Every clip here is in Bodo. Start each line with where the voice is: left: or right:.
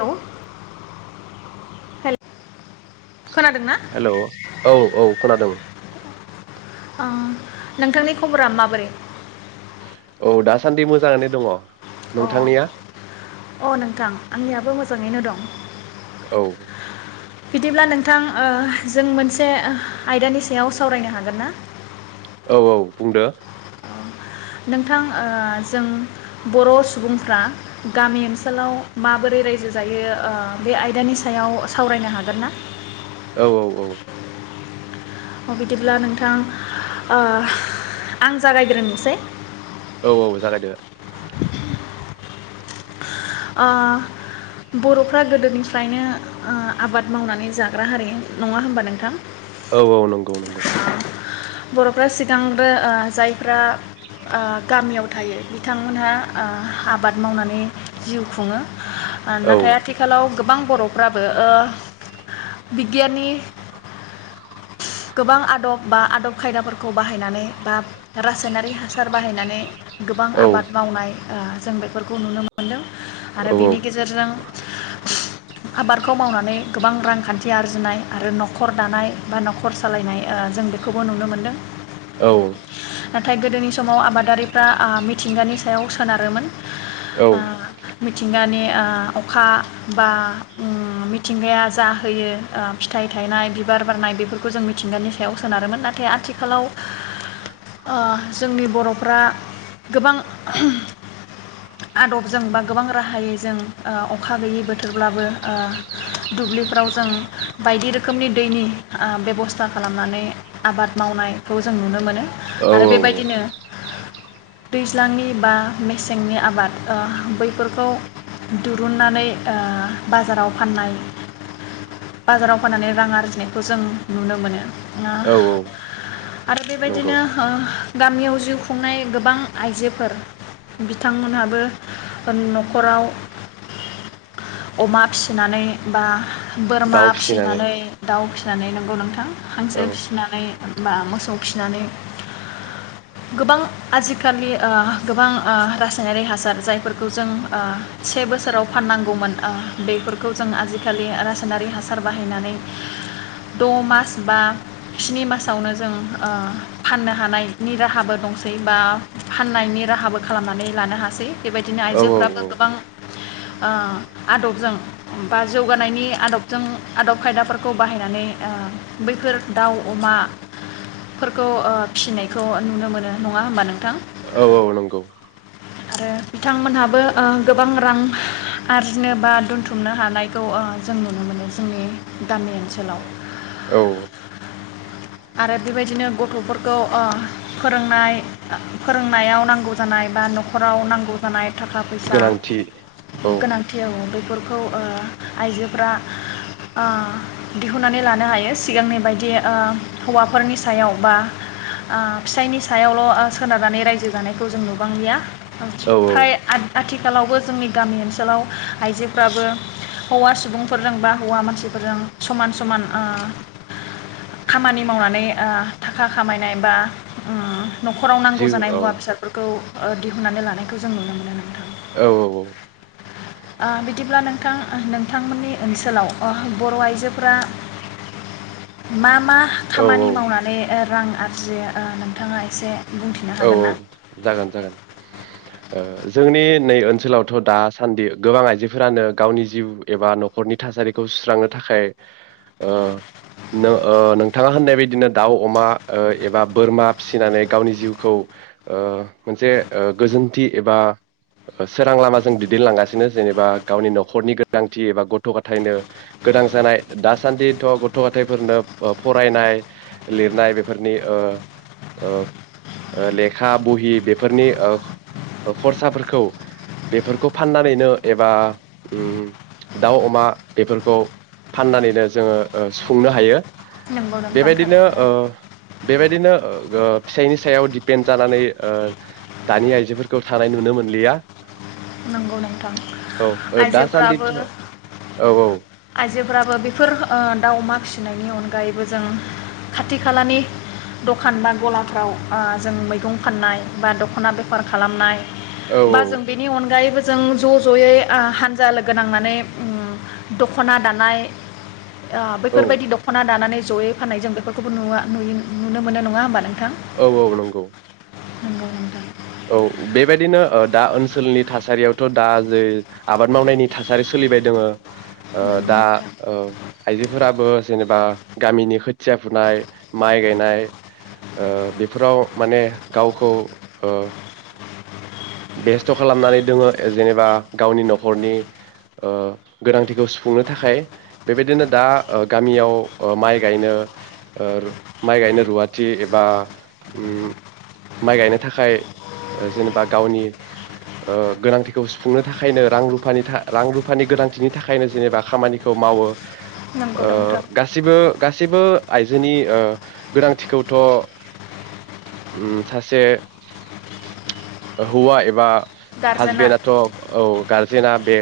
left: हेलौ हेल खोनादोंना
right: हेलौ औ औ खोनादों,
left: अ नोंथांनि खबरा माबोरै?
right: औ दासान्दि मोजाङानो दङ
left: अ
right: नोंथांनिया
left: अ नोंथां आंनियाबो मोजाङैनो दं
right: औ
left: बिदिब्ला नोंथां ओ जों मोनसे आयदानि सायाव सावरायनो हागोन ना?
right: औ औ बुंदो
left: नोंथां ओ जों बर' सुबुंफ्रा गामि ओनसोलाव माबोरै रायजो जायो ओ बे आयदानि सायाव सावरायनो हागोन ना
right: औ औ औ
left: बिदिब्ला नोंथां ओह आं जागायग्रोनोसै
right: औ औ जागायदो
left: ओ बर'फ्रा गोदोनिफ्रायनो ओ आबाद मावनानै जाग्रा हारि नङा होनबा नोंथां,
right: औ औ नंगौ नंगौ
left: बर'फ्रा सिगांग्रो ओ जायफ्रा आ गामियाव थायो बिथांमोनहा ओ आबाद मावनानै, जिउ खुङो, आ
right: औ
left: नाथाय आथिखालाव, गोबां बर'फ्राबो ओ बिगियाननि गोबां आदब बा आदब खायदाफोरखौ बाहायनानै बा रासायनारि हासार बाहायनानै, गोबां
right: औ
left: आबाद मावनाय ओ जों बेफोरखौ नुनो मो मोनदों
right: औ
left: आरो बेनि गेजेरजों आबादखौ मावनानै गोबां रांखान्थि, आरजिनाय आरो न'खर दानाय बा न'खर सालायनाय ओ जों बेखौबो नुनो मोनदों,
right: औ
left: नाथाय गोदोनि समाव आबादारिफ्रा आ मिथिंगानि सायाव सोनारोमोन आ मिथिंगानि आ अखा बा उम मिथिंगाया जा होयो ओ फिथाइ थायनाय बिबार बारनाय बेफोरखौ जों मिथिंगानि सायाव सोनारोमोन नाथाय आथिखालाव, ओ जोंनि बर'फ्रा गोबां आदबजों बा गोबां राहायै जों आ अखा गैयै बोथोरब्लाबो ओ दुब्लिफ्राव जों बायदि रोखोमनि दैनि आ बेबस्था खालामनानै आबाद मावनायखौ जों नुनो मोनो,
right: औ
left: आरो बेबायदिनो दैज्लांनि बा मेसेंनि आबाद, ओह बैफोरखौ दुरुुननानै ओ बाजाराव फाननाय बाजाराव फाननानै रां आरजिनो, खौ जों नुनो मोनो ओह
right: औ औ
left: आरो
right: नंगौ
left: बेबायदिनो ओह, गामियाव जिउ खुंनाय गोबां आइजोफोर बिथांमोनहाबो, न'खराव अमा फिसिनानै बा बोरमा फिसिनानै दाउ फि जानाय नंगौ नोंथां हांसो
right: औ
left: फिसनानै बा मोसौ फिनानै गोबां आजिखालि ओ गोबां ओ रासायनारि हासार जायफोरखौ जों ओ से बोसोराव फाननांगौमोन ओ बेफोरखौ जों आजिखालि रासायनारि हासार बाहायनानै द मास बा स्नि मासावनो जों ओ फाननो हानायनि राहाबो दंसै बा फाननायनि राहाबो खालामनानै लानो हासै। बेबायदिनो
right: औ औ
left: आइजोफ्राबो गोबां ओ आदबजों बा जौगानायनि आदबजों आदब खायदाफोरखौ बाहायनानै ओ बैफोर दाउ अमाफोरखौ ओ फिसिनायखौ नुनो मोनो नङा होमबा नोंथां?
right: औ औ नंगौ
left: आरो बिथांमोनहाबो ओ गोबां रां आरजिनो बा दोनथुमनो हानायखौ ओ जों नुनो मोनो जोंनि गामि ओनसोलाव।
right: औ
left: आरो बेबायदिनो गथफोरखौ ओ फोरोंनाय फोरोंनायाव नांगौ जानाय बा नखराव नांगौ जानाय थाखा फैसा
right: गोनांथि औ
left: गोनांथियाव बै बेफोरखौ ओ आइजोफ्रा ओ दिहुननानै लानो हायो सिगांनि बायदि ओ हौवाफोरनि सायाव बा ओ फिसायनि सायावल सोनारनानै रायजो जानायखौ जों नुबांलिया।
right: औ औ
left: फ्राय आथ आथिख खालावबो जोंनि गामि ओनसोलाव आइजोफ्राबो हौवा सुबुंफोरजोंबा हौवा मानसि फोरजों समान समान ओ खामानि। मावनानै ओ थाखा खामायनाय बा उम। नखराव नांगौ
right: जिउ
left: जानाय
right: औ
left: मुवा बेसादफोरखौ। ओ‌ दिहुननानै लानायखौ जों नुनो मोनो नोंथां।
right: औ औ औ।
left: ओ बिदिब्ला नोंथां नोंथांमोननि ओनसोलाव ओ‌ बर आइजोफोरा मा मा।
right: औ औ
left: खामानि मावनानै ओ रां आरजि ओ नोंथाङा एसे। बुंथिनो
right: औ
left: हागोन
right: औ
left: ना
right: जागोन जागोन ओ जोंनि नै ओनसोलावथ दासान्दि गोबां आइजोफोरानो गावनि जिउ एबा नखरनि थासारिखौ सुस्रांनो थाखाय ओ नों-नोंथाङा होननाय बायदिनो दाउ अमा ओ एबा बोरमा फिसिनानै गावनि जिउ खौ ओ मोनसे गोजोनथि एबा सोरां लामाजों दैदेनलांगासिनो जेनेबा गावनि नखरनि गोनांथि एबा गथ गथायाइनो गोनां जानाय दासान्दिथ गथ गथायाइफोरनो फरायनाय लिरनाय बेफोरनि ओ ओ। लेखा बहि बेफोरनि ओ खरसाफोरखौ बेफोरखौ फाननानैनो एबा उम दाउ अमा बेफोरखौ फाननानैनो जोङो सुफुंनो हायो।
left: नंगौ नोंथां
right: बेबायदिनो
left: थारैनो
right: ओ। बेबायदिनो ओ फिसायनि। सायाव दिपेन्ड जानानै ओ दानि आइजोफोरखौ थानाय नुनो मोनलिया। औ ओ
left: आइजोफोराबो
right: दासान्दिथ' औ औ
left: आयजोफोराबो बेफोर ओ दाउ अमा फिस फिनायनि अनगायैबो जों खाथि खालानि दखान बा गलाफ्राव ओ जों मैगं फाननाय बा दखना बेफार खालामनाय।
right: औ
left: बा जों बेनि अनगायैबो। जों ज ज यै। आ हानजा लोगो नांनानै उम दखना दानाय। आ
right: औ
left: बेफोरबायदि दखना दानानै जयै फाननाय जों बेफोरखौबो नुया नुयो नुनो मोनो नङा होमबा नोंथां।
right: औ औ नंगौ।
left: नोंगौ नोंथां।
right: औ बेबायदिनो ओ दा ओनसोलनि थासारियाव दा जै आबाद मावनायनि थासारि सोलिबाय दङो ओ
left: नंगौ
right: दा
left: नोंथां
right: ओ आइजोफोराबो जेनेबा गामिनि खोथिया फुनाय माइ गायनाय ओ बेफोराव माने गावखौ ओ बेस्थ खालामनानै दोङो जेनेबा गावनि नखरनि ओ गोनांथिखौ सुफुंनो थाखाय बेबायदिनो दा ओ गामियाव ओ माइ गायनो ओ माइ गायनो रुवाथि एबा उम माइ गायनो थाखाय ओ जेनेबा गावनि ओ गोनांथिखौ सुफुंनो थाखायनो रां रुफानि था रां रुफानि गोनांथिनि थाखायनो जेनेबा खामानिखौ मावो।
left: नंगौ
right: ओ
left: नोंथां
right: गासिबो गासैबो आइजोनि ओ गोनांथिखौथ उम सासे हौवा एबा
left: गारजेना
right: हासबेन्डआथ औ गारजेना बे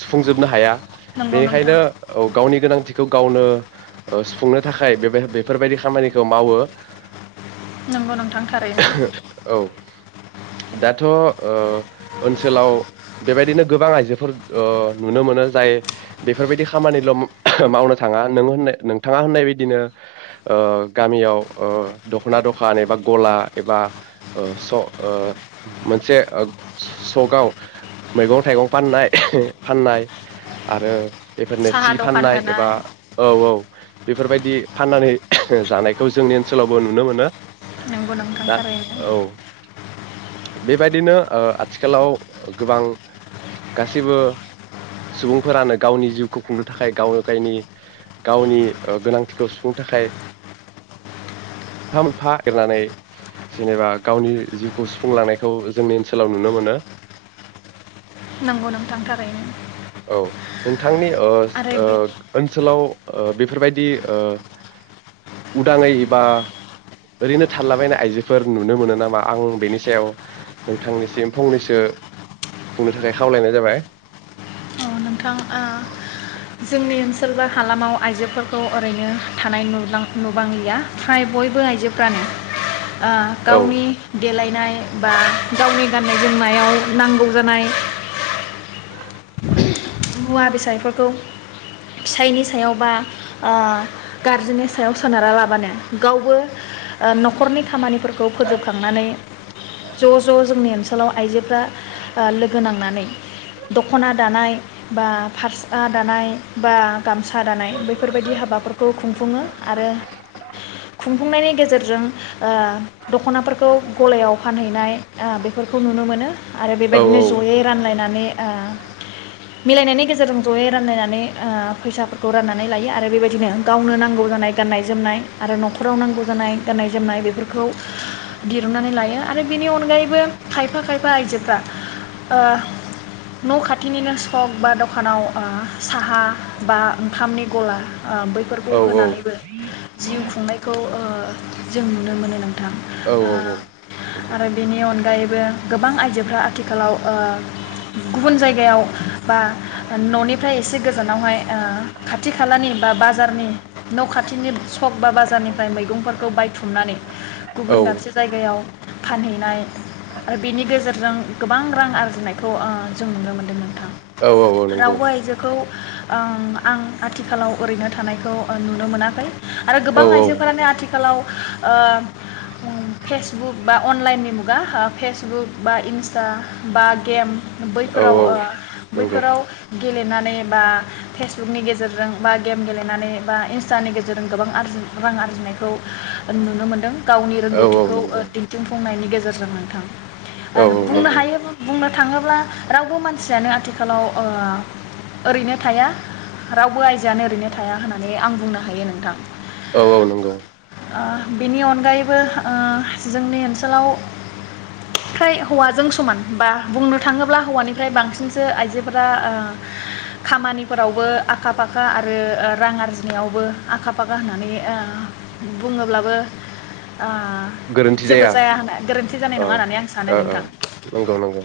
right: सुफुंजोबनो हाया।
left: नंगौ नोंथां
right: बेनिखायनो औ गावनि गोनां थिखौ गावनो ओ सुफुंनो थाखाय बेफोरबायदि खामानिखौ मावो।
left: नंगौ नोंथां थारैनो
right: औ दाथ' ओ ओनसोलाव बेबायदिनो गोबां आइजोफोर ओ नुनो मोनो जाय बेफोरबायदि खामानिल' मावनो थाङा नों होननाय नोंथाङा होननाय बिदिनो ओ गामियाव ओ दखना दखान एबा गला एबा ओ स ओ मोनसे ओ सकआव मैगं-थाइगं फाननाय फाननाय आरो बेफोरनो
left: साहा
right: सि
left: दखान
right: फाननाय एबा
left: होनाय
right: औ औ बेफोरबायदि फाननानै जानायखौ जोंनि ओनसोलावबो नुनो मोनो
left: नोंगौ नोंथां
right: दा
left: थारैनो
right: औ बेबायदिनो ओ आथिखालाव गोबां गासैबो सुबुंफोरानो गावनि जिउखौ खुंनो थाखाय गावनो गायनि गावनि गोनांथिखौ सुफुंनो थाखाय मोनफा मोनफा एरनानै जेनेबा गावनि जिउखौ सु फुंलांनायखौ जोंनि ओनसोलाव नुनो मोनो।
left: नंगौ नोंथां थारैनो
right: औ नोंथांनि ओस
left: आरो
right: ओ
left: बे
right: ओनसोलाव ओ बेफोरबायदि ओ उदाङै एबा ओरैनो थालाबायनाय आइजोफोर नुनो मोनो नामा आं बेनि सा थेव नोंथांनिसिम फंनैसो बुंनो थाखाय खावलायनाय जाबाय।
left: औ नोंथां ओ जोंनि ओनसोलबा हालामाव आइजोफोरखौ ओरैनो थानाय नुबां नुबांलिया फ्राय बयबो आइजो फ्रान ओ
right: औ
left: गावनि देलानाय बा गावनि गाननाय जोमनायाव नांगौ जानाय मुवा बेसायफोरखौ फिसायनि सायाव बा आ गारजेननि सायाव सोनारा लाबानो गावबो आ नखरनि खामानि फोरखौ फोजोबखांनानै ज ज जोंनि ओनसोलाव आइजोफ्रा आ लोगो नांनानै दखना दानाय बा फारसा दानाय बा गामसा दानाय बेफोरबायदि हाबाफोरखौ खुंफुङो आरो खुंफुंनायनि गेजेरजों आ दखनाफोरखौ गलायाव फानहैनाय आ बेफोरखौ नुनो मोनो। आरो
right: औ
left: बेबायदिनो जयै रानलायना माने ओ मिलायनायनि गेजेरजों ज'यै रानलायनानै ओ फैसाफोरखौ राननानै लायो आरो बेबायदिनो गावनो नांगौ जानाय गाननाय जोमनाय आरो नखराव नांगौ जानाय गाननाय जोमनाय बेफोरखौ दिरुननानै लायो आरो बेनि अनगायैबो खायफा खायफा आइजोफ्रा न' खाथिनिनो सक बा दखानाव साहा बा ओंखामनि गला ओ बैफोरखौ
right: औ
left: होनानैबो जिउ खुंनायखौ ओ जों नुनो मोनो नों थां
right: औ
left: ओ
right: औ
left: आरो बिनि अनगायै बो गोबां आइजोफ्रा आथिखालाव ओ गुबुन जायगायाव बा न'निफ्राय एसे गोजा गोजानावहाय खाथि खालानि बा बाजारनि न'खाथिनि सक बा बाजारनिफ्राय मैगंफोरखौ बायथुमनानै गुबुन दाबसे जायगायाव फानहैनाय ओ बेनि गेजेरजों गोबां रां आरजिनायखौ ओ जों नुनो मोन्दोंमोन।
right: औ औ औ नंगौ।
left: ओ आं आथिखालाव ओरैनो थानायखौ ओ नुनो मोनाखै आरो गोबां
right: औ
left: आइजोफोरानो आथिखालाव ओ फेसबुक बा अनलाइननि मुगा ओ फेसबुक बा इन्स्टा बा गेम
right: औ
left: बैफोराव
right: औ
left: ओ
right: नंगौ
left: बैफोराव गेलेनानै बा फेसबुकनि गेजेरजों बा गेम गेलेनानै बा इन्स्टानि गेजेरजों गोबां आरजि रां आरजिनायखौ नुनो मोनदों। गावनि
right: औ औ
left: रोंगौथिखौ ओ
right: नंगौ
left: दिन्थिफुंनायनि गेजे गोजोन नोंथां।
right: औ औ नंगौ औ
left: ओ बुंनो
right: नंगौ
left: हायो बुंनो थाङोब्ला रावबो मानसियानो आथिखालाव ओ ओरैनो थाया रावबो आइजोआनो ओरैनो थाया होननानै आं बुंनो हायो नोंथां।
right: औ औ नंगौ।
left: ओ बिनि अनगायैबो ओ जोंनि ओनसोलाव फ्राय हौवाजों समान बा बुंनो थाङोब्ला हौवानिफ्राय बांसिनसो आइजोफोरा ओ खामानिफोरावबो आखा फाखा आरो ओ रां आरजिनायावबो आखा फाखा होननानै ओ बुङोब्लाबो ओ
right: गोरोन्थि
left: जेबो
right: जाया
left: होनना गोरोन्थि जानाय
right: अ
left: नङा होननानै आं सानो
right: ओ ओ
left: नोंथां
right: नंगौ नंगौ।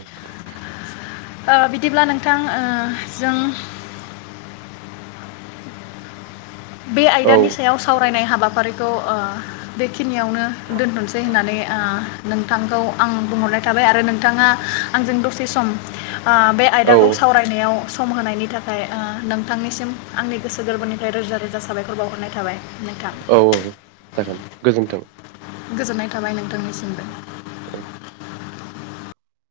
left: ओ बिदिब्ला नोंथां ओ जों बे
right: औ
left: आयदानि सायाव साव रायनाय हाबाफारिखौ ओ बेखि खिनियावनो दोनथ'नोसै होननानै ओ नोंथांखौ आं बुंहरनाय थाबाय आरो नोंथाङा आंजों दसे सम ओ बे
right: औ
left: आयदाखौ सावरायनायाव सम होनायनि थाखाय ओ नोंथांनिसिम आंनि गोसो गोरबोनिफ्राय रोजा रोजा साबायखर बावहरनाय थाबाय। नोंथां
right: औ औ जागोन गोजोन्थों।
left: गोजोननाय थाबाय नोंथांनिसिमबो।